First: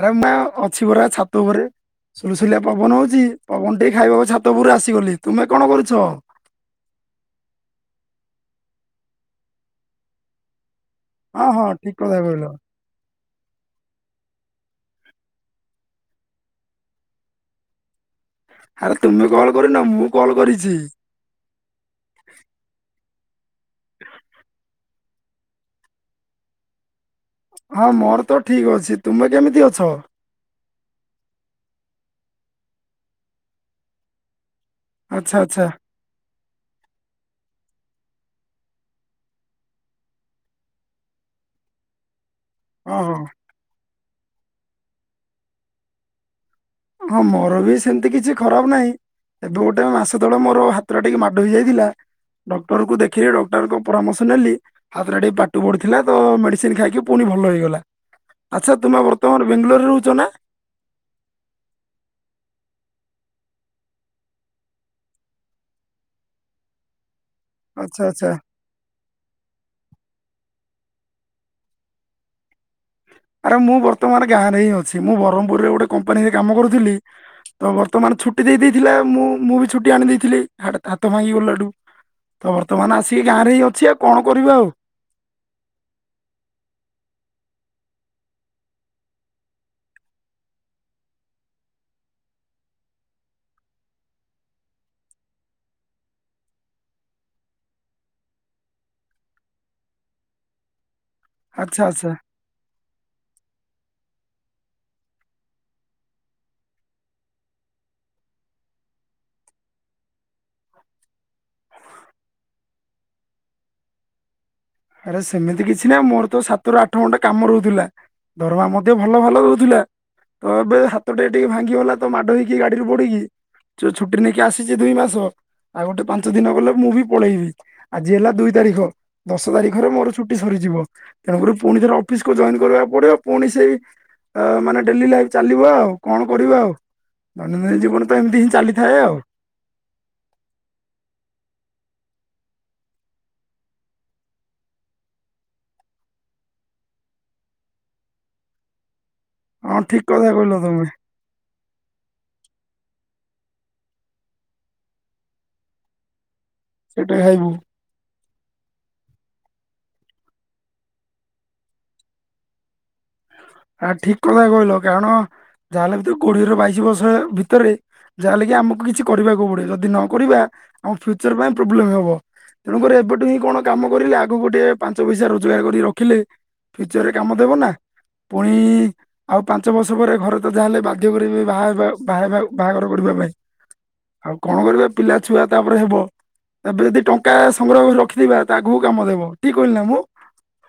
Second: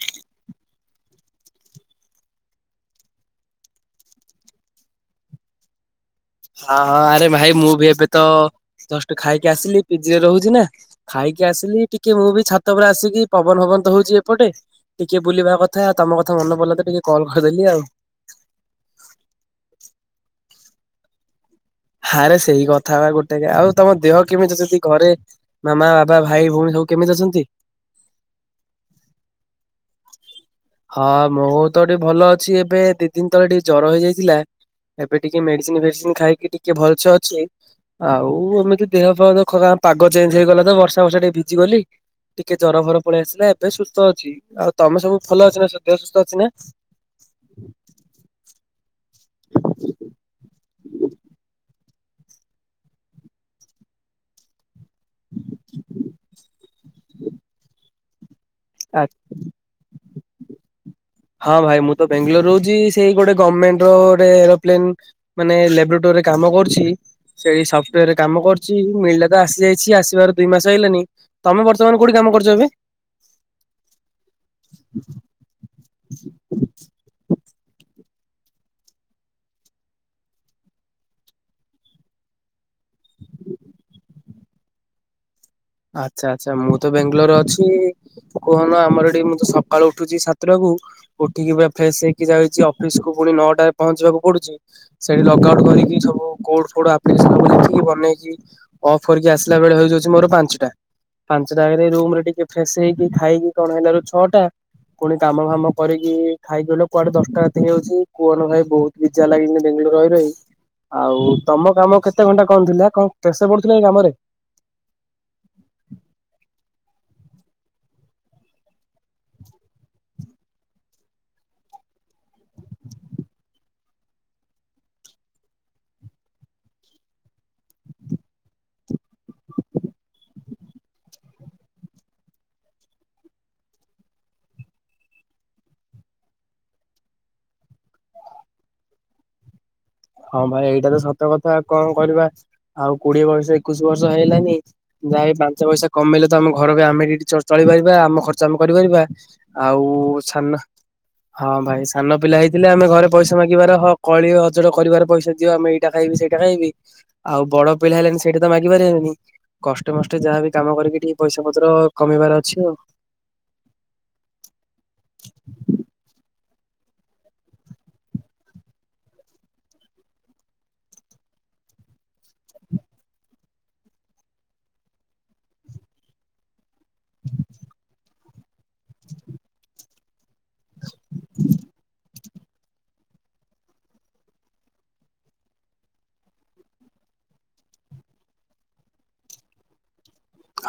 ଆରେ [unintelligible] ଅଛି ପରା ଛାତ ଉପରେ। ସୁଲସୁଲିଆ ପବନ ହଉଚି। ପବନ ଟିକେ ଖାଇବାକୁ ଛାତ ଉପରକୁ ଆସିଗଲି। ତୁମେ କଣ କରୁଛ? ହଁ ହଁ, ଆରେ ଭାଇ ମୁଁ ବି ଏବେ ତ ଜଷ୍ଟ ଖାଇକି ଆସିଲି। ପିଜିରେ ରହୁଛି ନା। ହଁ ଖାଇକି ହଁ ଆସିଲି। ଠିକ କଥା ଟିକେ ମୁଁ କହିଲ ବି ଛାତ ଉପରେ ଆସିକି ପବନ ହବନ ତ ହଉଛି ଏପଟେ। ଟିକେ ବୁଲିବା କଥା। ତମ କଥା ମନେ ପଡିଲା ତ ଟିକେ କଲ କରିଦେଲି ଆଉ। ଆରେ ତୁମେ କଲ୍ କରିନ। ମୁଁ କଲ୍ କରିଚି। ହା ରେ ସେଇ କଥା ବା ଗୋଟେ। ଆଉ ତମ ଦେହ କେମିତି ସେଥି ଘରେ ମାମା, ବାବା, ଭାଇ, ଭଉଣୀ ସବୁ କେମିତି ଅଛନ୍ତି? ହଁ ମୋର ତ ଠିକ ଅଛି। ତୁମେ କେମିତି ଅଛ? ହଁ ମୋର ତ ଟିକେ ଭଲ ଅଛି ଏବେ। ଦି ଦିନ ତଳେ ଟିକେ ଜର ହେଇଯାଇଥିଲା। ଏବେ ଆଚ୍ଛା ଟିକେ ଆଚ୍ଛା ମେଡିସିନ ଫେଡିସିନ ଖାଇକି ଟିକେ ଭଲସେ ଅଛି। ଆଉ ଏମିତି ଦେହ ପା ତ ଖରାପ୍। ପାଗ ଚେଞ୍ଜ ହେଇଗଲା ତ ବର୍ଷା ଫର୍ଷା ରେ ଟିକେ ଭିଜିଗଲି। ଟିକେ ଜର ହଁ ଫର ହଁ ପଳେଇ ଆସିଲା ଏବେ ସୁସ୍ଥ ଅଛି ଆଉ ତମେ ସବୁ ଭଲ ଅଛ ନା ସବୁ ଦେହ ସୁସ୍ଥ ଅଛି ନା? ହଁ ମୋର ବି ସେମିତି କିଛି ଖରାପ ନାହିଁ। ଏବେ ଗୋଟେ ମାସ ତଳେ ମୋର ହାତ ଟା ଟିକେ ମାଡ ହେଇଯାଇଥିଲା। ଡକ୍ଟର କୁ ଦେଖିଇ ଡକ୍ଟରଙ୍କ ପରାମର୍ଶ ନେଲି। ହାତଟା ଟିକେ ପାଟୁ ପଡିଥିଲା ତ ମେଡିସିନ ଖାଇକି ପୁଣି ଭଲ ହେଇଗଲା। ଆଚ୍ଛା ତୁମେ ବର୍ତ୍ତମାନ ବେଙ୍ଗଲୋରରେ ରହୁଚ ନା? ହଁ ଭାଇ ମୁଁ ତ ବେଙ୍ଗଲୋର ରହୁଚି ସେଇ ଗୋଟେ ଗମେଣ୍ଟ ର ଗୋଟେ ଏରୋପ୍ଲେନ ମାନେ ଲେବୋରେଟୋରୀରେ କାମ କରୁଚି ସେଇ ଆଚ୍ଛା ସଫଟୱରେ ଆଚ୍ଛା କାମ କରୁଚି ମିଳିଲା ତ ଆସି ଯାଇଚି ଆସିବାର ଦୁଇ ମାସ ହେଇଲାନି। ତମେ ବର୍ତ୍ତମାନ କୋଉଠି କାମ କରୁଚ ଏବେ? ଆରେ ମୁଁ ବର୍ତ୍ତମାନ ଗାଁରେ ହିଁ ଅଛି ମୁଁ ବ୍ରହ୍ମପୁରରେ ଗୋଟେ କମ୍ପାନୀରେ କାମ କରୁଥିଲି। ତ ବର୍ତ୍ତମାନ ଛୁଟି ଦେଇ ଦେଇଥିଲା ମୁଁ ମୁଁ ବି ଛୁଟି ଆଣି ଦେଇଥିଲି ହାତ ଭାଙ୍ଗି ଗଲାଠୁ। ତ ବର୍ତ୍ତମାନ ଆସିକି ଗାଁରେ ହିଁ ଅଛି ଆଉ କଣ କରିବା ଆଉ। ଆଚ୍ଛା ଆଚ୍ଛା ମୁଁ ତ ଵେଙ୍ଗଲୋରରେ ଅଛି। କୁହନା ଆମର ଏଠି ମୁଁ ତ ସକାଳୁ ଉଠୁଚି ସାତଟାକୁ। ଉଠିକି ଵା ଫ୍ରେଶ ହେଇକି ଯାଉଚି ଅଫିସକୁୁ ପୁଣି ନଅଟାରେ ପହଞ୍ଚିବାକୁ ପଡୁଚି। ସେଠି ଲକ ଆଉଟୁ କରିକି ସବୁ କୋଡ ଫୋଡ ଆପ୍ଲିକେସନ ବନେଇକି ଅଫ୍ କରିକି ଆସିଲା ବେଳେ ହେଇଯାଉଚି ମୋର ପାଞ୍ଚଟା ଆଚ୍ଛା ପାଞ୍ଚଟାରେ ଆଚ୍ଛା ରୁମ ରେ ଟିକେ ଫ୍ରେସ ହେଇକି ଖାଇକି କଣ ହେଲା ରୁ ଛଅ ଟା। ପୁଣି କାମ ଫାମ କରିକି ଖାଇକିଗଲେ କୁଆଡେ ଦଶଟା ରାତି ହେଇଯାଉଛି କୁହନା ଭାଇ ବହୁତ ବିଜାର ଲାଗିନି ବେଙ୍ଗଲୋର ରେ ରହି ରହି ଆଉ ତମ କାମ କେତେ ଘଣ୍ଟା କଣ ଥିଲା କଣ ପ୍ରେଶର ପଡୁଥିଲା କି କାମରେ। ଆରେ ସେମିତି କିଛି ନା ମୋର ତ ସାତରୁ ଆଠ ଘଣ୍ଟା କାମ ରହୁଥିଲା। ଦରମା ମଧ୍ୟ ଭଲ ଭଲ ଦୋଉଥିଲା। ତ ଏବେ ହାତ ଟେ ଟିକେ ଭାଙ୍ଗି ଗଲା ତ ମାଡ ହେଇକି ଗାଡିରୁ ପଡିକି ଛୁଟି ନେଇକି ଆସିଛି ଦୁଇ ମାସ। ଆଉ ଗୋଟେ ପାଞ୍ଚ ଦିନ ଗଲେ ମୁଁ ବି ପଳେଇବି ଆଜି ହେଲା ଦୁଇ ତାରିଖ। ଦଶ ତାରିଖରେ ମୋର ଛୁଟି ସରିଯିବ ତେଣୁକରି ପୁଣି ଥରେ ଅଫିସକୁ ଜଏନ କରିବାକୁ ପଡିବ ପୁଣି ସେଇ ଆ ମାନେ ଡେଲି ଲାଇଫ ଚାଲିବ ଆଉ କଣ କରିବା ଆଉ? ଦୈନନ୍ଦିନ ଜୀବନ ତ ଏମିତି ହିଁ ଚାଲିଥାଏ ଆଉ। ହଁ ଭାଇ ଏଇଟା ତ ସତ କଥା କଣ କରିବା ଆଉ କୋଡିଏ ବର୍ଷ ଏକୋଇଶି ବର୍ଷ ହେଇଲାନି ଯାଇ ପାଞ୍ଚ ପଇସା କମେଇଲେ ତ ଆମ ଘର ବି ଆମେ ଟ ଚଳିପାରିବା ଆମ ଖର୍ଚ୍ଚ ଆମେ କରିପାରିବା। ହଁ ଆଉ ଠିକ କଥା କହିଲ ଛାନ ତମେ ହଁ ଭାଇ ସାନ ପିଲା ହେଇଥିଲେ ଆମେ ଘରେ ପଇସା ମାଗିବାର ହ କଳି ଅ ଯୋଟା କରିବାର ପଇସା ଦିଅ ଆମେ ଏଇଟା ଖାଇବି ସେଇଟା ଖାଇବି ସେଇଟା ଖାଇବୁ ଆଉ ବଡ ପିଲା ହେଲେଣି ସେଇଟା ତ ମାଗି ପାରିବାନି। କଷ୍ଟେ ମଷ୍ଟେ ଯାହାବି କାମ କରିକି ଟିକେ ପଇସା ପତ୍ର ଅ କମେଇବାର ଅଛି ଆଉ। ଆ ଠିକ କଥା କହିଲ କାରଣ ଯାହା ହେଲେ ବି ତ କୋଡିଏ ରୁ ବାଇଶି ବର୍ଷ ଭିତରେ ଯା ହେଲେ କିି ଆମକୁ କିଛି କରିବାକୁ ପଡିବ ଯଦି ନକରିବା ଆମ ଫ୍ୟୁଚର ପାଇଁ ପ୍ରୋବ୍ଲେମ ହବ। ତେଣୁକରି ଏବେଠୁ ହିଁ କଣ କାମ କରିଲେ ଆଗକୁଟେ ପାଞ୍ଚ ପଇସା ରୋଜଗାର କରି ରଖିଲେ ଫ୍ୟୁଚରରେ କାମ ଦେବ ନା। ପୁଣି ଆଉ ପାଞ୍ଚ ବର୍ଷ ପରେ ଘରେ ତ ଯାହାହେଲେ ବାଧ୍ୟ କରିବେ ବାହା ହବା ବାହାବା ବାହାଘର କରିବା ପାଇଁ ଆଉ କଣ କରିବା ପିଲା ଛୁଆ ତାପରେ ହେବ। ଏବେ ଯଦି ଟଙ୍କା ସଂଗ୍ରହ କରି ରଖିଥିବା ତା ଆଗକୁ କାମ ଦେବ ଠିକ କହିଲି ନା ମୁଁ।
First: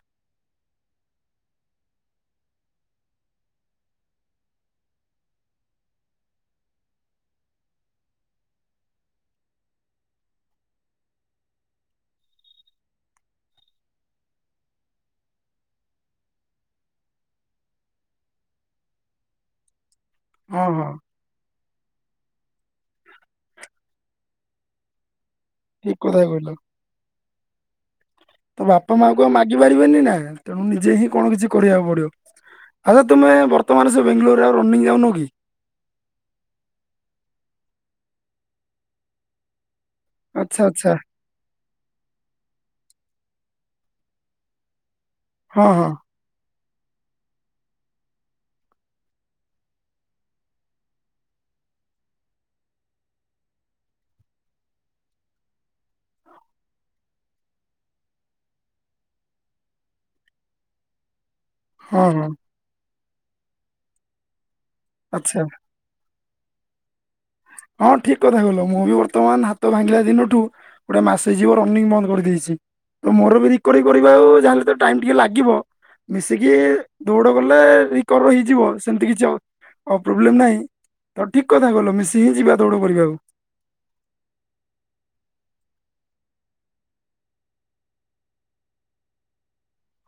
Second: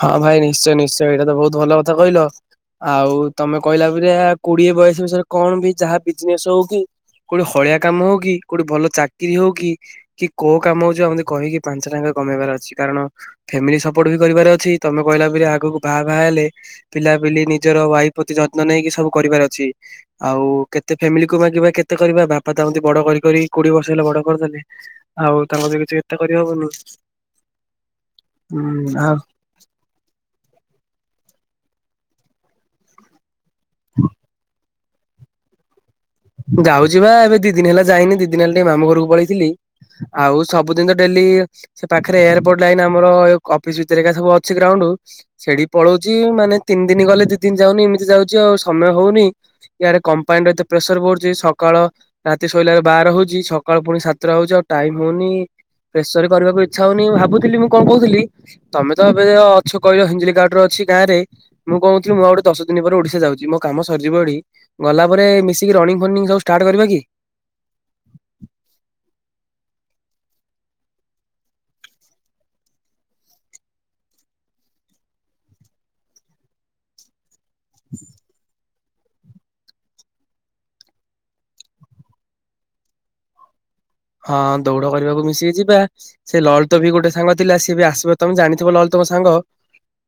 ହଁ ଭାଇ ନିଶ୍ଚୟ ନିଶ୍ଚୟ ଏଇଟା ତ ବହୁତ ଭଲ କଥା କହିଲ। ଆଉ ତମେ କହିଲା ପରିଆ କୋଡିଏ ବୟସ ବିଷୟରେ କଣ ବି ଯାହା ବିଜନେସ ହଉ କି କୋଉଠି ହଳିଆ କାମ ହଉ କି କୋଉଠି ଭଲ ଚାକିରି ହଉ କି କି କୋଉ କାମ ହଉଛି ଆମେ କହିକି ପାଞ୍ଚ ଟଙ୍କା କମେଇବାର ଅଛି କାରଣ ଫ୍ୟାମିଲି ସପୋର୍ଟ ବି କରିବାର ଅ ଛି ତମେ କହିଲା ପରିଆ ଆଗକୁ ବାହା ବାହା ହେଲେ ପିଲାପିଲି ନିଜର ୱାଇଫ ପ୍ରତି ଯତ୍ନ ନେଇକି ସବୁ କରିବାର ଅଛି ଆଉ-ଉ ହଁ ହଁ କେତେ ଫ୍ୟାମିଲି କୁ ମାଗିବା କେତେ କରିବା ବାପା ଆମତିକି ବଡ କରି କରି କୋଡିଏ ବର୍ଷ ହେଲା ବଡ କରିଦେଲେ ଆଉ ତାଙ୍କୁ ତ ଠିକ କିଛି କଥା ଏତେ କରି କହିଲ। ହବନି ହୁଁ ଆ ବୁଝି ପାରିବେନି ନାଁ ତେଣୁ ନିଜେ ହିଁ କଣ କିଛି କରିବାକୁ ପଡିବ ଆଚ୍ଛା ତୁମେ ବର୍ ତମମାନେ ସେ ବେଙ୍ଗଲୋରରେ ଆଉ ରନିଂ ଯାଉନ କି? ଯାଉଛି ବା ଏବେ ଦି ଦିନ ହେଲା ଯାଇନି ଦି ଦିନ ହେଲା ଟିକେ ମାମୁ ଘରକୁ ପଳେଇଥିଲି ଆଉ ଆଚ୍ଛା ସବୁଦିନ ଆଚ୍ଛା ତ ଡେଲିଇ ସେ ପାଖରେ ଏୟାରପୋର୍ଟ ଲାଇନ ଆମର-ଅ ଅଫିସ ଭିତରେ ଏକା ସବୁ ଅଛି ଗ୍ରାଉଣ୍ଡ ହଁ ସେଇଠିକି ହଁ ପଳଉଛି ତି ମାନେ ତିନି ଦିନ ଗଲେ ଦି ଦିନ ଯାଉନି ଏମିତି ଯାଉଛି ଆଉ ସମୟ ହଉନି ଇଆଡେ କମ୍ପାଇନର ଏତେ ପ୍ରେସର ବ ଚି ସକାଳ ରାତି ଶୋଇଲାଳୁ ବାର ହଉଛି ସକାଳ ପୁଣି ସାତଟା ହଉଛି ଆଉ ଟାଇମ ହଉନି ପ୍ରେଶରେ କରିବାକୁ ଇଚ୍ଛା ହଉନି ମୁ ଭାବୁଥିଲି ମୁଁ କଣ କହୁଥିଲି ତମେ ତ ଏବେ ଅଛ କହିଲ ହିଞ୍ଜିଲିକାଟୁ ରେ ଅଛି ଗାଁ ରେ ମୁଁ ହଁ କହୁଥିଲି ମୁଁ ହଁ ଆଉ ଗୋଟେ ଦଶ ଦିନ ପରେ ଓଡିଶା ଯାଉଛି ମୋ କାମ ସରିଯିବ ଏଠି ଗଲା ପରେ ଏ ଆଚ୍ଛା ମିଶିକି ରଣିଙ୍ଗ ମର୍ଣ୍ଣିଂ ସବୁ ଷ୍ଟାର୍ଟ କରିବା କି? ହଁ ଠିକ କଥା କହିଲ ମୁଁ ବି ବର୍ତ୍ତମାନ ହାତ ଭାଙ୍ଗିଲା ଦିନଠୁ ଗୋଟେ ମାସ ଯିବ ରନିଙ୍ଗ ବନ୍ଦ କରିଦେଇଛି ତ ମୋର ବି ରିକୋରି କରିବା ଆଉ ଜାହେଲେ ତ ଟାଇମ ଟିକେ ଲାଗିବ ମିଶିକି ଦୌଡ଼ ଗଲେ ରିକବର ହେଇଯିବ ସେମିତି କିଛି ଅ ହଉ ପ୍ରୋବ୍ଲେମ ନାହିଁ ତମେ ଠିକ କଥା କଇଲ ମିଶି ହିଁ ଯିବା ଦୌଡ କରିବାକୁ। ହଁ ଦୌଡ଼ କରିବାକୁ ମିଶିକି ଯିବା ସେ ଲଳିତ ଭି ଗୋଟେ ସାଙ୍ଗ ଥିଲା ସିଏ ବି ଆସିବ ତମେ ଜାଣିଥିବ ଲଳିତଙ୍କ ସାଙ୍ଗ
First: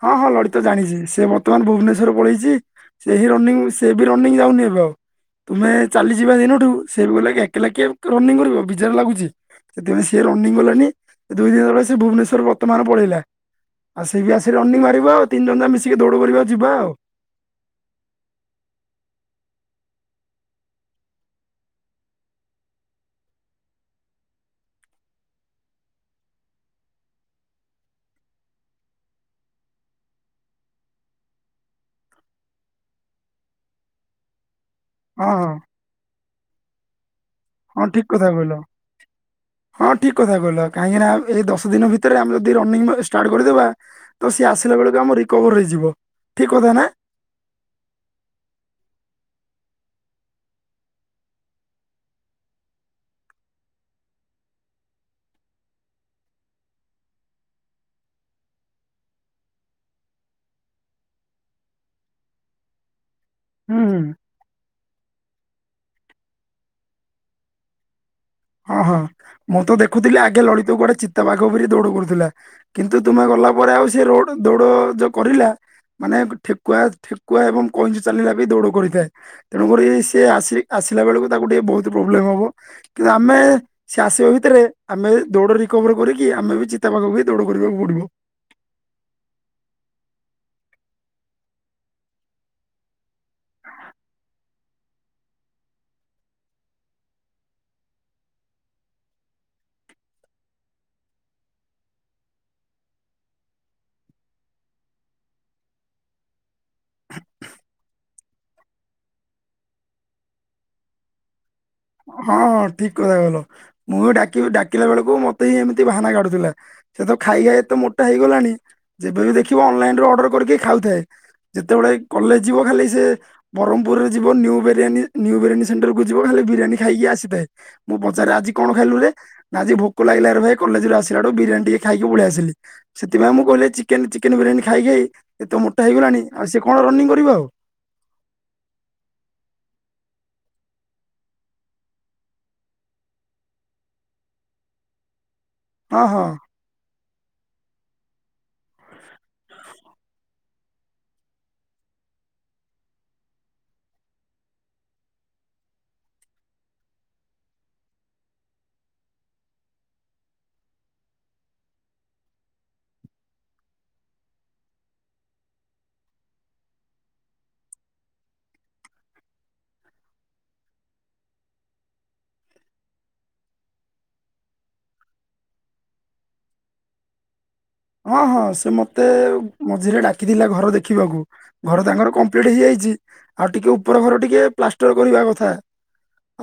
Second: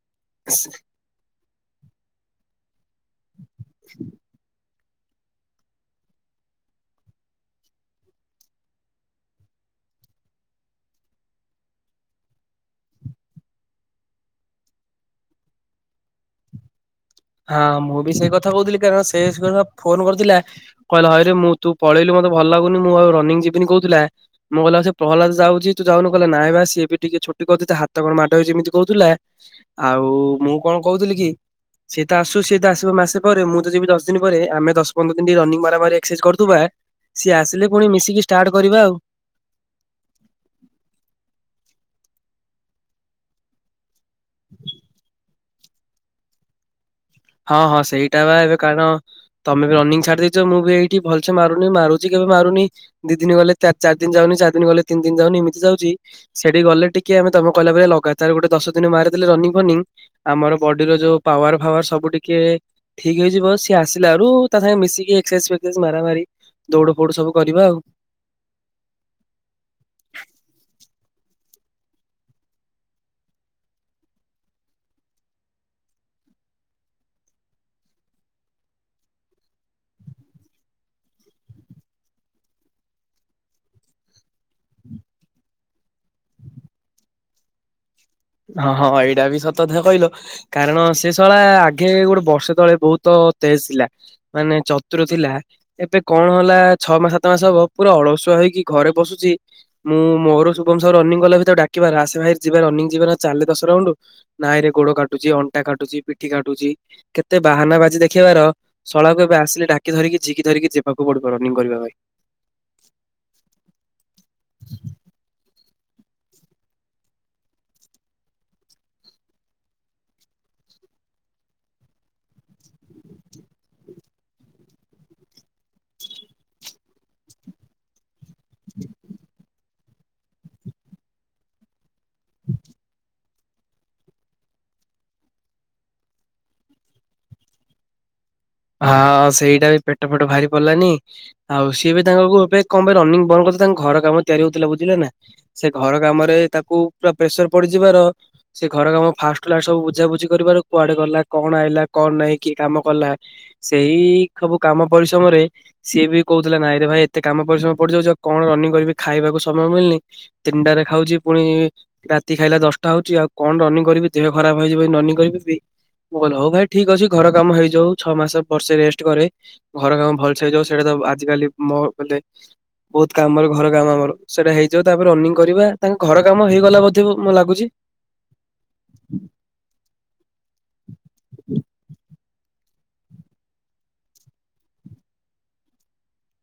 ହଁ ହଁ ଲଳିତ ଜାଣିଛି ସିଏ ମୋ ତମାନ ଭୁବନେଶ୍ୱର ପଳେଇଛି ସେହି ରନିଙ୍ଗ ସେବି ରନିଂ ଯାଉନି ଏବେ ଆଉ ତୁମେ ଚାଲିଯିବା ଦିନଠୁ ସେ ବି କହିଁଲା ଏକେଲା କିଏ ରନିଂ କରିବ ବିଜାର ଲାଗୁଛି ସେଥିପାଇଁ ସିଏ ରନିଂ ଗଲାନି ଦୁଇ ଦିନ ଗଲା ସେ ଭୁବନେଶ୍ୱର ବର୍ତ୍ତମାନ ପଳେଇଲା ଆଉ ସେ ବି ଆସ ସେ ରନିଂ ମାରିବ ଆଉ ତିନି ଜଣ ଯାଙ୍କ ମିଶିକି ଦୌଡ଼ କରିବା ଯିବା ଆଉ ହଁ ମୁଁ ବି ସେଇ କଥା କହୁଥିଲି କାରଣ ସେ କ ଫୋନ କରିଥିଲା କହିଲା ହଇରେ ମୁଁ ତୁ ପଳେଇଲୁ ମତେ ଭଲ ଲାଗୁନି ମୁଁ ଆଉ ରନିଂ ଯିବିନି କହୁଥିଲା ମୁଁ କହିଲ ସେ ପ୍ରହ୍ଦ ଯାଉଛି ତୁ ଯାଉନୁ କହିଲ ନାଇଁ ସିଏ ବି ଟିକେ ଛୁଟି କହୁ ହାତ କଣ ମାଡଉ ଯେମିତି କହୁଥିଲା। ଆଉ ମୁଁ କଣ କହୁଥିଲି କି ସିଏ ତ ଆସୁ ସିଏ ତ ଆସିବ ମାସେ ପରେ ମୁଁ ତ ଯିବି ଦଶ ଦିନ ପରେ ଆମେ ଦଶ ପନ୍ଦର ହଁ ଦିନ ହଁ ରନିଙ୍ଗ ମାର ମାରି କରୁଥିବା ସିଏ ଆସିଲେ ହଁ ପୁଣି ଠିକ ମିଶିକି କଥା କହିଲ ଷ୍ଟାର୍ଟ କରିବା ଆଉ ହଁ ଠିକ କଥା କହିଲ କାହିଁକି ନାନା ଏଇ ଦଶ ଦିନ ଭିତରେ ଆମେ ଯଦି ରନିଂ ଷ୍ଟାର୍ଟ କରିଦେବା ତ ସିଏ ଆସିଲା ବେଳକୁ ଆମ ରିକଭର ହେଇଯିବ ଠିକ୍ କଥା ନା? ହଁ ହଁ ସେଇଟା ବା ଏବେ କାରଣ ତମେ ବି ରନିଂ ଛାଡିଦେଇଛ ମୁଁ ବି ଏଇଠି ଭଲସେ ମାରୁନି ମାରୁଛି କେବେ ମାରୁନି ଦି ଦିନ ଗଲେ ଚାରି ଦିନ ଯାଉନି ଚାରି ଦିନ ଗଲେ ତିନି ଦିନ ଯାଉନି ଏମିତି ଯାଉଛି ସେଠି ଗଲେ ଟିକେ ଆମେ ତମେ କହିଲ ପରେ ଲଗାତାର ଗୋଟେ ଦଶ ଦିନ ମାରିଦେଲେ ରନିଙ୍ଗ ଫନିଂ ଆମର ବଡିର ଯୋଉ ପାୱାର ଫାୱାର ସବୁ ଟିକେ ଠିକ ହେଇଯିବ ସିଏ ହୁଁ ହୁଁ ଆସିଲା ରୁ ତା ସାଙ୍ଗେ ମିଶିକି ଏକ୍ସରସାଇଜ ଫଜ ମାରାମାରି ଦୌଡ ଫୋଡ ସୁ କରିବା ଆଉ ହଁ ହଁ ମୁଁ ତ ଦେଖୁଥିଲି ଆଗେ ଲଳିତ କୁଆଡେ ଚିତାବାଘ ପରି ଦୌଡ କରୁଥିଲା କିନ୍ତୁ ତୁମେ ଗଲା ପରେ ଆଉ ସେ ରୋଡ଼ ଦୌଡ଼ ଯୋଉ କରିଲା ମାନେ ଠେକୁଆ ଠେକୁଆ ଏବଂ କଇଁଚ ଚାଲିଲା ବି ଦୌଡ଼ କରିଥାଏ। ତେଣୁକରି ସିଏ ଆସି ଆସିଲା ବେଳକୁ ତାକୁ ଟିକେ ବହୁତ ପ୍ରୋବ୍ଲେମ ହବ। କିନ୍ତୁ ଆମେ ସେ ଆସିବା ଭିତରେ ଆମେ ଦୌଡ଼ ରିକଭର କରିକି ଆମେ ବି ଚିତା ପାଖକୁ ବି ଦୌଡ଼ କରିବାକୁ ପଡିବ। ହଁ ହଁ ଭାଇ ଏଇଟା ବି ସତ କଥା କହିଲ। କାରଣ ସେ ଷଳା ଆଗେ ଗୋଟେ ବର୍ଷେ ତଳେ ବହୁତ ତେଜ ଥିଲା। ମାନେ ଚତୁର ଥିଲା। ଏବେ କଣ ହେଲା ଛଅ ମାସ, ସାତ ମାସ ହବ ପୁରା ଅଳସୁଆ ହେଇକି ଘରେ ବସୁଛି। ମୁଁ ମୋର ଶୁଭମ ସହ ରନିଂ କଲା ଭିତରେ ଡାକିବାର ଆସେ ଭାଇ ଯିବା ରନିଂ ଯିବା ନା ଚାଲେ ଦଶ ରାଉଣ୍ଡୁ ନାଇଁ ରେ ଗୋଡ କାଟୁଛି, ଅଣ୍ଟା କାଟୁଛି, ପିଠି କାଟୁଛି କେତେ ବାହାନା ବାଜି ଦେଖେଇବାର ଶଳାକୁ ଏବେ ଆସିଲେ ଡାକି ଧରିକି ଝିକି ଧରିକି ଯିବାକୁ ପଡିବ ରନିଙ୍ଗ କରିବା ପାଇଁ। ହଁ ହଁ ଠିକ କଥା କହିଲ ମୁଁ ବି ଡାକିବି ଡାକିଲା ବେଳକୁ ମତେ ଇଏ ଏମିତି ବାହାନା କାଢୁଥିଲା। ସେ ତ ଖାଇ ଖାଇ ଏତେ ମୋଟା ହେଇଗଲାଣି। ଯେବେ ବି ଦେଖିବ ଅନଲାଇନରୁ ଅର୍ଡର କରିକି ଖାଉଥାଏ। ଯେତେବେଳେ କଲେଜ ଯିବ ଖାଲି ସେ ବରମ୍ପୁରରେ new biryani new biryani centre କୁ ଯିବ ଖାଲି ବିରିୟାନୀ ଖାଇକି ଆସିଥାଏ ମୁଁ ପଚାରରେ ଆଜି କଣ ଖାଇଲୁଣି ନା ଆଜି ଭୋକ ଲାଗିଲାରେ ଭାଇ କଲେଜରୁ ଆସିଲାଠୁ ବିରିୟାନି ଟିକେ ଖାଇକି ପଳେଆସିଲି। ସେଥିପାଇଁ ମୁଁ କହିଲ ଚେନ୍ ଚିକେନ ବିରିୟାନୀ ଖାଇଖାଇ ଏତେ ମୋଟା ହେଇଗଲାଣି ଆଉ ସେ କଣ ରନିଂ କରିବ ଆଉ। ହଁ ସେଇଟା ବି ପେଟ ଫେଟ ଭାରି ପଲାନି। ଆଉ ସିଏ ବି ତାଙ୍କଙ୍କୁ ଗୋଟେ କଅଁପାଇ ରନିଙ୍ଗ୍ ବନ୍ଦ କରି ତାଙ୍କ ଘର କାମ ତିଆରି ହଉଥିଲା ବୁଝିଲା ନା ସେ ଘର ହଁ ହଁ। କାମରେ ତାକୁ ପୁରା ପ୍ରେସର ପଡିଯିବାର ସେ ଘର କାମ ଫାଷ୍ଟୁରୁ ଲାଷ୍ଟ ସବୁ ବୁଝା ବୁଝି କରିବାର କୁଆଡେ ଗଲା କଣ ଆଇିଲା କଣ ନାହିଁ କିଏ କାମ କଲା। ସେଇ ସବୁ କାମ ପରିଶ୍ରମରେ ସିଏ ବି କହୁଥିଲା ନାଇଁରେ ଭାଇ ଏତେ କାମ ପରିଶ୍ରମ ପଡିଯାଉଚି ଆଉ କଣ ରନିଂ କରିବି ଖାଇବାକୁ ସମୟ ମିଳୁନି। ତିନିଟାରେ ଖାଉଛି ପୁଣି ରାତି ଖାଇଲା ଦଶଟା ହଉଚି ଆଉ କଣ ରନିଂଙ୍ଗ୍ କରିବି ଦେହ ଖରାପ ହେଇଯିବ ରନିଂ କରିବି ପି ମୁଁ କହିଲି ହଉ ଭାଇ ଠିକ ଅଛି ଘର କାମ ହେଇଯାଉ। ଛଅ ମାସ ବର୍ସେ ରେଷ୍ଟ କରେ ଘର କାମ ଭଲସେ ହେଇଯାଉ ସେଇଟା ତ ଆଜି କାଲି ମୋ ବଲେ [unintelligible] ବହୁତ କାମର ଘର କାମ ଆମର ସେଇଟା ହେଇଯିବ ତାପରେ ରନିଙ୍ଗ୍ କରିବା ତାଙ୍କ ଘର କାମ ହେଇଗଲା ବୋଧେ ମଁ ଲାଗୁଛି। ହଁ ହଁ ସେ ମତେ ମଝିରେ ଡାକିଥିଲା ଘର ଦେଖିବାକୁ। ଘର ତାଙ୍କର କମ୍ପ୍ଲିଟ ହେଇଯାଇଚି ଆଉ ଟିକେ ଉପର ଘର ଟିକେ ପ୍ଲାଷ୍ଟର କରିବା କଥା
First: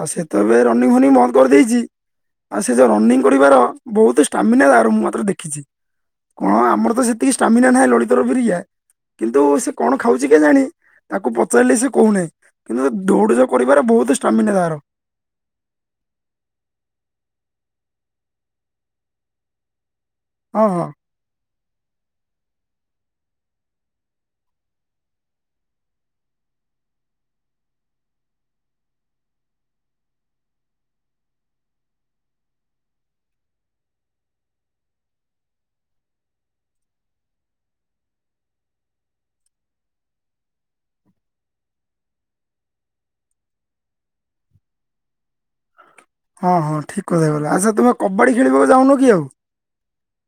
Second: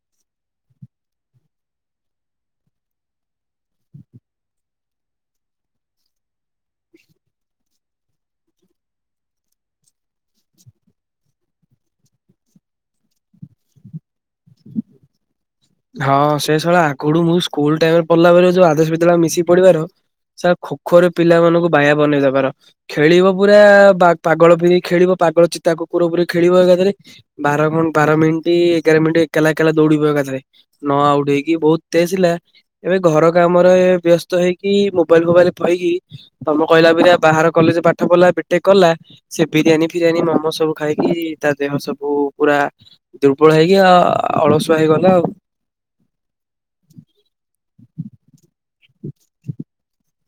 ଆଉ ସେତେବେ ରନିଂଙ୍ଗ୍ ଫନିଙ୍ଗ୍ ବନ୍ଦ କରିଦେଇଚି। ଆଉ ସେ ଯୋଉ ରନିଂଙ୍ଗ୍ କରିବାର ବହୁତ ଷ୍ଟାମିନା ମୁଁ ମାତ୍ର ଦେଖିଚି। କଣ ଆମର ତ ସେତିକି ଷ୍ଟାମିନା ନାହିଁ ଲଳିତାର ବିରିୟା କିନ୍ତୁ ସେ କଣ ଖାଉଛି କି ଜାଣି? ତାକୁ ପଚାରିଲେ ସେ କହୁନାହିଁ କିନ୍ତୁ ଦୌଡି କରିବାରେ ବହୁତ ଷ୍ଟାମିନା ତାର। ହଁ ସେ ଶଳା ଆଗଡୁ ମୁଁ ସ୍କୁଲ ଟାଇମ ରେ ପଢ଼ିଲା ବେଳେ ଯୋଉ ଆଦର୍ଶ ବିଦ୍ୟାଳୟ ମିଶିକି ପଢ଼ିବାର ସାର୍ ହଁ ଖୋ ହଁ ଖୋରେ ପିଲା ମାନଙ୍କୁ ବାୟା ବନେଇ ଦବାର। ଖେଳିବ ପୁରା ପା ପାଗଳ ପିରି ଖେଳିବ ପାଗଳ ଚିତା କୁକୁର ପରି ଖେଳିବ ଏକାଥରେ। ବାର ଘଣ୍ ବାର ମିନିଟ୍ ଏଗାର ମିନିଟ୍ ଏକଲା ଏକାଲା ଦୌଡିବ ଏକଥରେ। ନ ଆଉଟ୍ ହେଇକି ବହୁତ ତେଜ ଥିଲା। ଏବେ ଘର କାମରେ ବ୍ୟସ୍ତ ହେଇକି ମୋବାଇଲ ଫୋବାଇଲ ପକି ତମେ କହିଲା ପରିକା ବାହାର କଲେଜରେ ପାଠ ପଢିଲା ବିଟେକ୍ କଲା। ସେ ବିରିୟାନୀ ଫିରିୟାନୀ ମୋମୋ ସବୁ ଖାଇକି ତା ଦେହ ସବୁ ପୁରା ଦୁର୍ବଳ ହେଇକି ଆ ଅଳସୁଆ ହେଇଗଲା ଆଉ। ହଁ ହଁ ଠିକ୍ କଥା କହିଲ ଆଚ୍ଛା ତମେ କବାଡ଼ି ଖେଳିବାକୁ ଯାଉନ କି ଆଉ?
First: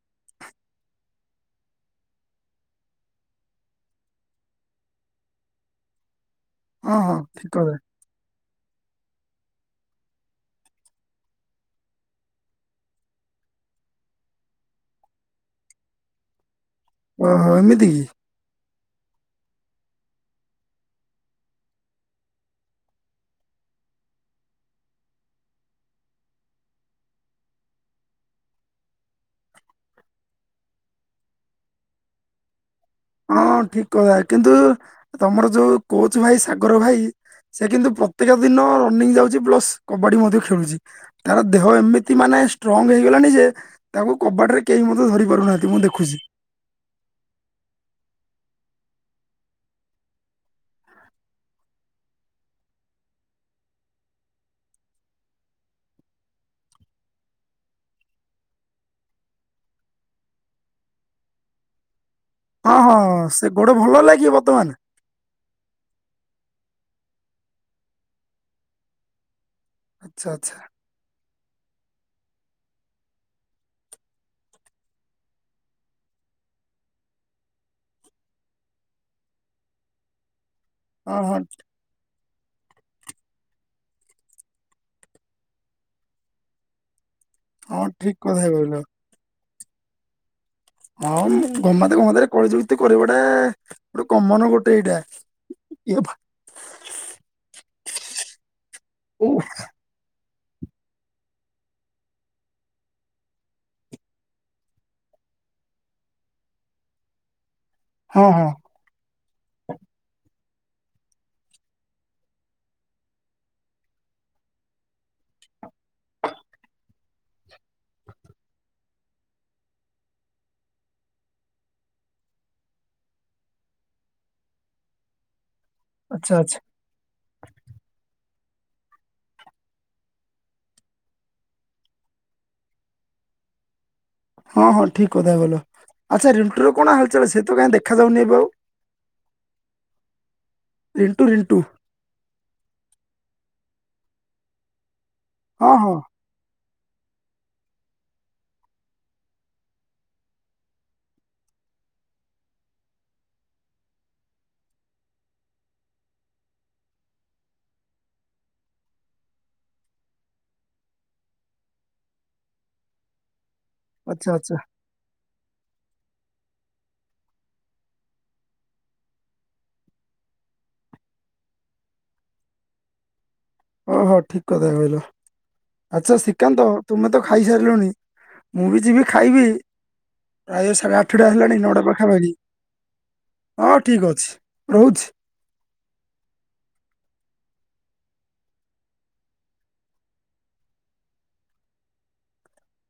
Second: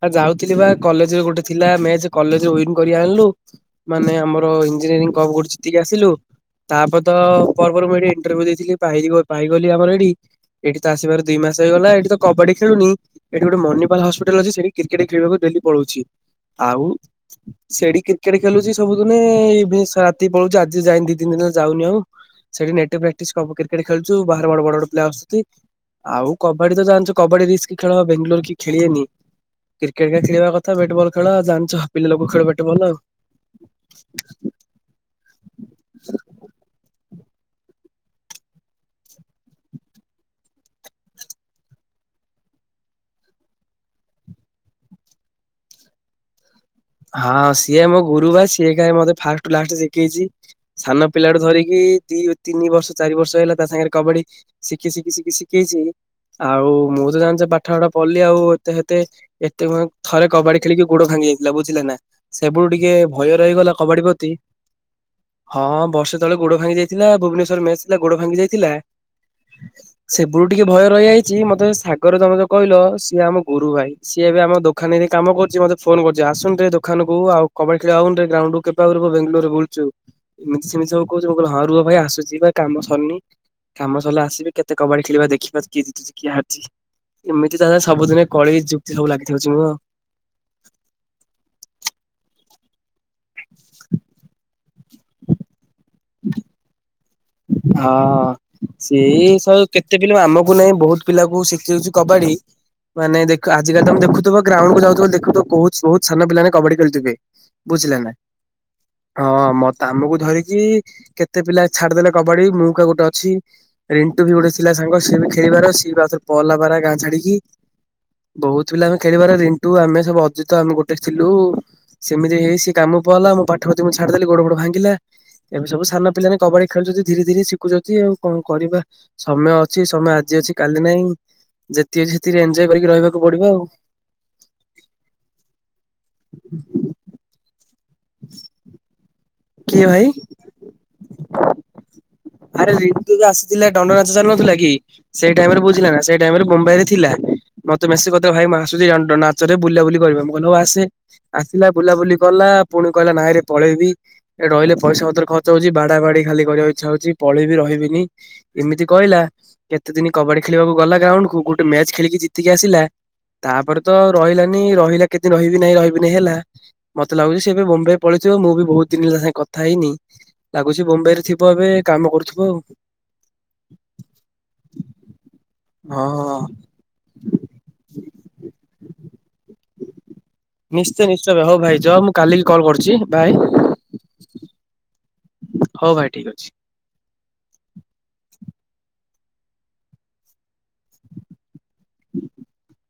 ଆ ଯାଉଥିଲିପା କଲେଜରେ ଗୋଟେ ଥିଲା ମଯେ କଲେଜରେ ଉଇନ୍ କରି ଆଣିଲୁ। ମାନେ ଆମର ଇଞ୍ଜିନିୟରି କ କରୁତିକି ଆସିଲୁ ହଁ ତାପରେ ତ ହଁ ଠିକ [unintelligible] କଥା ଇଣ୍ଟର ଭ୍ୟୁ ଦେଇଥିଲି ପାଇଗଲି ଆମର ଏଠି ଏଠି ତ ଆସିବାର ଦୁଇ ମାସ ହେଇଗଲା ଏଇଠି ତ କବାଡି ଖେଳୁନି। ଏଠି ଗୋଟେ ମନିପାଲ ହସ୍ପିଟାଲ ଅଛି ସେଠି କ୍ରିକେଟ ଖେଳିବାକୁ ଡେଲି ପଲଉଛି ଆଉ ଓହୋ ଏମିତି ସେଠି କି କ୍ରେଟ ଖେଳୁଛି ସବୁ ଦିନ ଇ ରାତି ପଳଉଛି ଆଜି ଯାଇନି ଦି ତିନି ଦିନ ଯାଉନି ଆଉ। ସେଠି ନେଟ ପ୍ରାକ୍ଟିସ କ କ୍ରିକେଟ ଖେଲଚୁ ବାହାରେ ବଡ ବଡ ପିଲା ଆସୁଛତି। ଆଉ କବାଡି ତ ଜାଣିଛ କବାଡି ରିସ୍ କି ଖେଳ ବାେଙ୍ଗାଲୋର କି ଖେଳିଆନି। କ୍ରିକେଟ ଖେଳିବା କଥା ବ୍ଯାଟବଲ ଖେଳ ଆ ଜାଛ ପିଲା ଲୋକ ଖେଳ ବ୍ଯାଟବଲ। ହଁ ଠିକ କଥା କିନ୍ତୁ ତମର ଯୋଉ କୋଚ ଭାଇ ସାଗର ଭାଇ ସେ କିନ୍ତୁ ପ୍ରତ୍ୟେକ ଦିନ ରନିଂ ଯାଉଛି ପ୍ଲସ କବାଡି ମଧ୍ୟ ଖେଳୁଛି। ତାର ଦେହ ଏମିତି ମାନେ ଷ୍ଟ୍ରଙ୍ଗ ହେଇଗଲାଣି ଯେ ତାକୁ କବାଟ ରେ କେହି ମଧ୍ୟ ଧରି ପାରୁନାହାନ୍ତି ମୁଁ ଦେଖୁଛି। ହଁ ସିଏ ମୋ ଗୁରୁ ବା ସିଏ ଖା ମତେ ଫାଷ୍ଟ ରୁ ଲାଷ୍ଟ ଶିଖେଇଛି। ସାନ ପିଲାଡୁ ଧରିକି ଦି ତିନି ବର୍ଷ ଚାରି ବର୍ଷ ହେଲା ତା ସାଙ୍ଗରେ କବାଡି ଶିଖି ଶିଖି ଶିଖି ଶିଖେଇଛି ଆଉ ମୁଁ ତ ଜାଣିଛ ପାଠପଠ ପଢ଼ିଲି ଆଉ ଏତେ ହେତେ ଏତେ ଥରେ କବାଡି ଖେଳିକି ଗୋଡ ଭାଙ୍ଗି ଯାଇଥିଲା ବୁଝିଲେ ନା। ସେ ବେଳୁ ହଁ ଟିକେ ହଁ ଭୟ ସେ ଗୋଡ ରହିଗଲା ଭଲ କବାଡି ହେଲା କି ପ୍ରତି ବର୍ତ୍ତମାନ ହଁ ବର୍ଷେ ତଳେ ଗୋଡ ଭାଙ୍ଗି ଯାଇଥିଲା ଭୁବନେଶ୍ୱରରେ ମେସ ଥିଲା ଗୋଡ ଭାଙ୍ଗି ଯାଇଥିଲା। ଆଚ୍ଛା ସେବୁରୁ ଆଚ୍ଛା ଟିକେ ଭୟ ରହିଯାଇଛି ମତେ ସାଗରରେ ତମେ ଯୋଉ କହିଲ ସିଏ ଆମ ଗୁରୁ ଭାଇ ସିଏ ଏବେ ଆମ ଦୋକାନରେ କାମ କରୁଛି ମତେ ଫୋନ କରୁ ଆସୁନୁ ଟିକେ ଦୋକାନ କୁ ଆଉ କବାଡି ଖେଳିବା ଆଉନ ଗ୍ରାଉଣ୍ଡ କୁ କେବେ ବେଙ୍ଗଲୋରେ ବୁଲଛୁ। ଏମିତି ସେମତି ସବୁ କହୁଛି, ମୁଁ କହିଲି ହଁ ରୁହ ଭାଇ ଆସୁଛି ବା। କାମ ସରିନି କାମ ସରିଲେ ଆସିବି କେତେ କବାଡି ଖେଳିବା ଦେଖିବା କିଏ ଜିତୁଛି କିଏ ହାରୁଛି। ଏମିତି ତାେରେ ହଁ ଠିକ ସବୁଦିନ କଥା କଳି କହିଲ ଯୁକ୍ତି ସବୁ ଲାଗିଥାଉଛି ମୁଁ। ହଁ ଗମା ତ [unintelligible] ରେ କଳି ଯୁକ୍ତି କରିବାଟା ଗୋଟେ କମନ ଗୋ ସେଇଟା [unintelligible] ହଁ ଓ ସେଇ ସବୁ କେ ଏତେ ପିଲା ଆମକୁ ନାହିଁ ବହୁତ ପିଲା କୁ ଶିଖିଉଛି କବାଡ଼ି। ମାନେ ଦେଖ ଆଜିକାଲି ତମେ ଦେଖୁଥିବ ଗ୍ରାଉଣ୍ଡ କୁ ଯାଉଥିବ ଦେଖୁଥିବ ବହୁତ ବହୁତ ସାନ ପିଲାମାନେ କବାଡି ଖେଳଥିବେ। ବୁଝିଲେ ନା ହଁ ହଁ ହଁ ମ ତ ଆମକୁ ଧରିକି କେତେ ପିଲା ଛାଡିଦେଲେ କବାଡି ମୌକା ଗୋଟେ ଅଛି। ରିଣ୍ଟୁ ବି ଗୋଟେ ଥିଲା ସାଙ୍ଗ ସିଏ ବି ଖେଳିବାର ସିଏଉଥରେ ପହଲା ପାର ଗାଁ ଛାଡିକି। ବହୁତ ପିଲା ଆମେ ଖେଳିବାର ରିଣ୍ଟୁ ଆମେ ସବୁ ଅଜିତ ଆମେ ଗୋଟେ ଥିଲୁ। ସେମିତି ହେଇ ସିଏ କାମ ପଲା ମୁଁ ପାଠ ପ ମୁଁ ଛାଡିଦେଲି ଗୋଡ ଗୋଡ ଭାଙ୍ଗିଲା ଏବେ ସବୁ ସାନ ପିଲା ଆଚ୍ଛା ନି ଆଚ୍ଛା କବର ଖେଳୁଛନ୍ତି ଧୀରେ ଧୀରେ ଶିଖୁଛନ୍ତି ଆଉ କଣ କରିବା ସମୟ ଅଛି ସମୟ ଆଜି ଅଛି କାଲି ନାହିଁ। ଯେତିକି ଅଛି ସେଥିରେ ଏଞ୍ଜୟ କରିକି ରହିବାକୁ ପଡିବ ଆଉ। ହଁ ହଁ ଠିକ କଥା କହିଲ, ଆଚ୍ଛା ରିଣ୍ଟୁ ର କଣ ହାଲ୍ ଚାଲ୍ ସେ ତ କାହିଁ ଦେଖାଯାଉନି ଏବେ ଆଉ। କିଏ ଭାଇ? ରିଣ୍ଟୁ ରିଣ୍ଟୁ। ଆରେ ରିଣ୍ଟୁ ଆସିଥିଲା ଦଣ୍ଡ ନାଚ ଚାଲନଥିଲା କି ସେଇ ଟାଇମ ରେ ହଁ ବୁଝିଲେ ହଁ ନା ସେ ଟାଇମ୍ ରେ ମୁମ୍ବାଇ ରେ ଥିଲା ମତେ ମେସେଜ କଥିଲା ଭାଇ ମୁ ଆସୁଚି ଦଣ୍ଡ ନାଚରେ ବୁଲା ବୁଲି କରିବା ମୁ କହିଲି ଆସେ। ଆସିଲା ବୁଲାବୁଲି କଲା ପୁଣି କହିଲା ନାଇଁରେ ପଳେଇବି। ଏଟ୍ ରହିଲେ ପଇସା ପତର ଖର୍ଚ୍ଚ ହଉଛି ବାଡା ବାଡି ଖାଲି କରିବାକୁ ଇଛା ହଉଛି ପଳେଇବି ରହିବିନି। ଏମିତି କହିଲା କେତେ ଦିନ କବାଡି ଖେଳିବାକୁ ଗଲା ଗ୍ରାଉଣ୍ଡ କୁ ଗୋଟେ ମ୍ୟାଚ ଖେଳିକି ଜିତିକି ଆସିଲା। ତାପରେ ତ ଆଚ୍ଛା ଆଚ୍ଛା ରହିଲାନି ରହିଲା କେତଦିନ ରହିବି ନାହିଁ ରହିବିନି ହେଲା। ମତେ ଲାଗୁଛି ସେ ଏବେ ବମ୍ବାଇ ପଳେଇଥିବ ମୁଁ ବି ବହୁତ ଦିନ ହେଲା ସାଙ୍ଗେ କଥା ହେଇନି। ଲାଗୁଛି ମୁମ୍ବାଇରେ ଥିବ ଏବେ କାମ କରୁଥିବ ଆଉ। ହଁ ହଁ ଠିକ କଥା କହିଲ। ଆଚ୍ଛା ହଁ ଶ୍ରୀକାନ୍ତ ତୁମେ ତ ଖାଇସାରିଲଣି ମୁଁ ବି ଯିବି ଖାଇବି। ପ୍ରାୟ ସାଢେ ନିଶ୍ଚୟ ଆଠଟା ନିଶ୍ଚୟ ଭାଇ ହେଲାଣି ହଉ ଭାଇ ନଅଟା ଯଅ ମୁଁ ପାଖାପାଖି। କାଲିକି କଲ୍ କରୁଛି ବାଏ ହଁ ଠିକ ଅଛି ରହୁଛି। ହଉ ଭାଇ ଠିକ ଅଛି। ହ